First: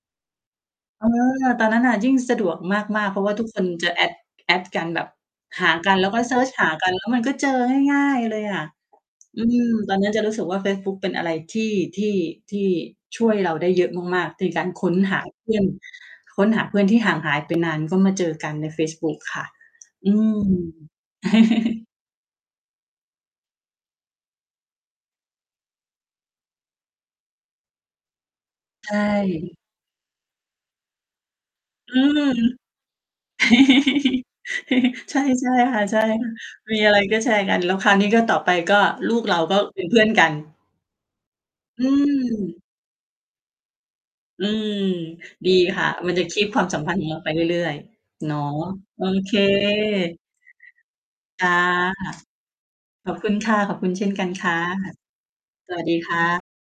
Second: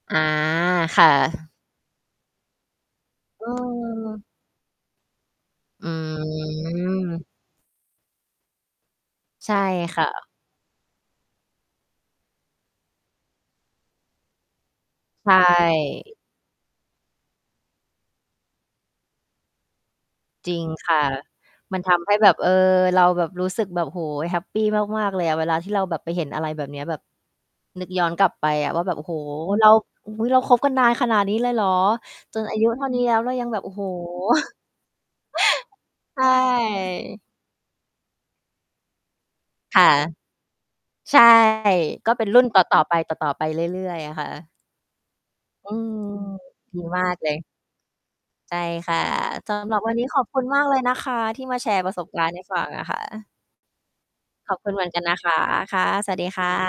อา คเอ่อ ะ ตอนนั้นน่ะยิ่งสะดวกมาก ๆ เพราะว่าเทุกคนจะ add ออ add กันแบบ หาอืกัน แล้วก็เซิร์ชหากัน แล้วมัม นก็เจอง่าย ๆ เลยอะ อืใช่ม ตอคน่นั้นจะ ะรู้สึกว่าเฟซบุ๊กเป็นอะไรที่ ที่ ที่ช่วยเราได้เยอะมาก ๆ ในการค้นหาใชเพื่อน ่ ค้นหาเพื่อนที่ห่างหาย ไป นาน ก็มาเจอกันในเฟซบุ๊กค่ะ อืม จริงค่ะ มันทำให้แบบ เออ เราแบบรู้สึกแบบ โอ้โฮ แฮปปีมาก ๆ เลยอะ เวลาที่เราแบบไปเห็นอะไรแบบเนี้ย แบบ นึกย้อนกลับไปอะว่าใแชบบ โอ้โฮ ่ เรา อื้อฮือ เราคบกันนานขนาดนี้เลยเหรอ? อืม จนอายุเท่านี้ แล้วเรายังแบบ โอ้โฮ ใช่ ใช่ค่ะ ใช่ ใชค่ะ ่ มีอะไรก็แชร์กัน แล้วคราวนี้ ก็ ต่อไปก็ลูกเราก็เคป็น่ะ เพื่อนกัน ใช่ อืก็เป็นรุ่นตม ่อ ๆ ไป ต่อ ๆ ไปเรื่อย ๆ อะค่อืะ ม ดีอืค่ะ ม มันจะ keep ความดสัีมพันธ์มขาองเกราเไปลเย รื่อย ๆ เนาะ ใช่ค่ะ โอเค สำหรับ วันนี้ขอบคุณมากเลยนะคะทีจ่้ะ มาแชร์ประสบการณ์ให้ฟังอะค่ขอบะ คุณค่ะ ขอบคุณเช่นกันคข่อบะ คุณเหมือนกันนะคะ สควั่สะ ดีสควั่สดีคะ ่ะ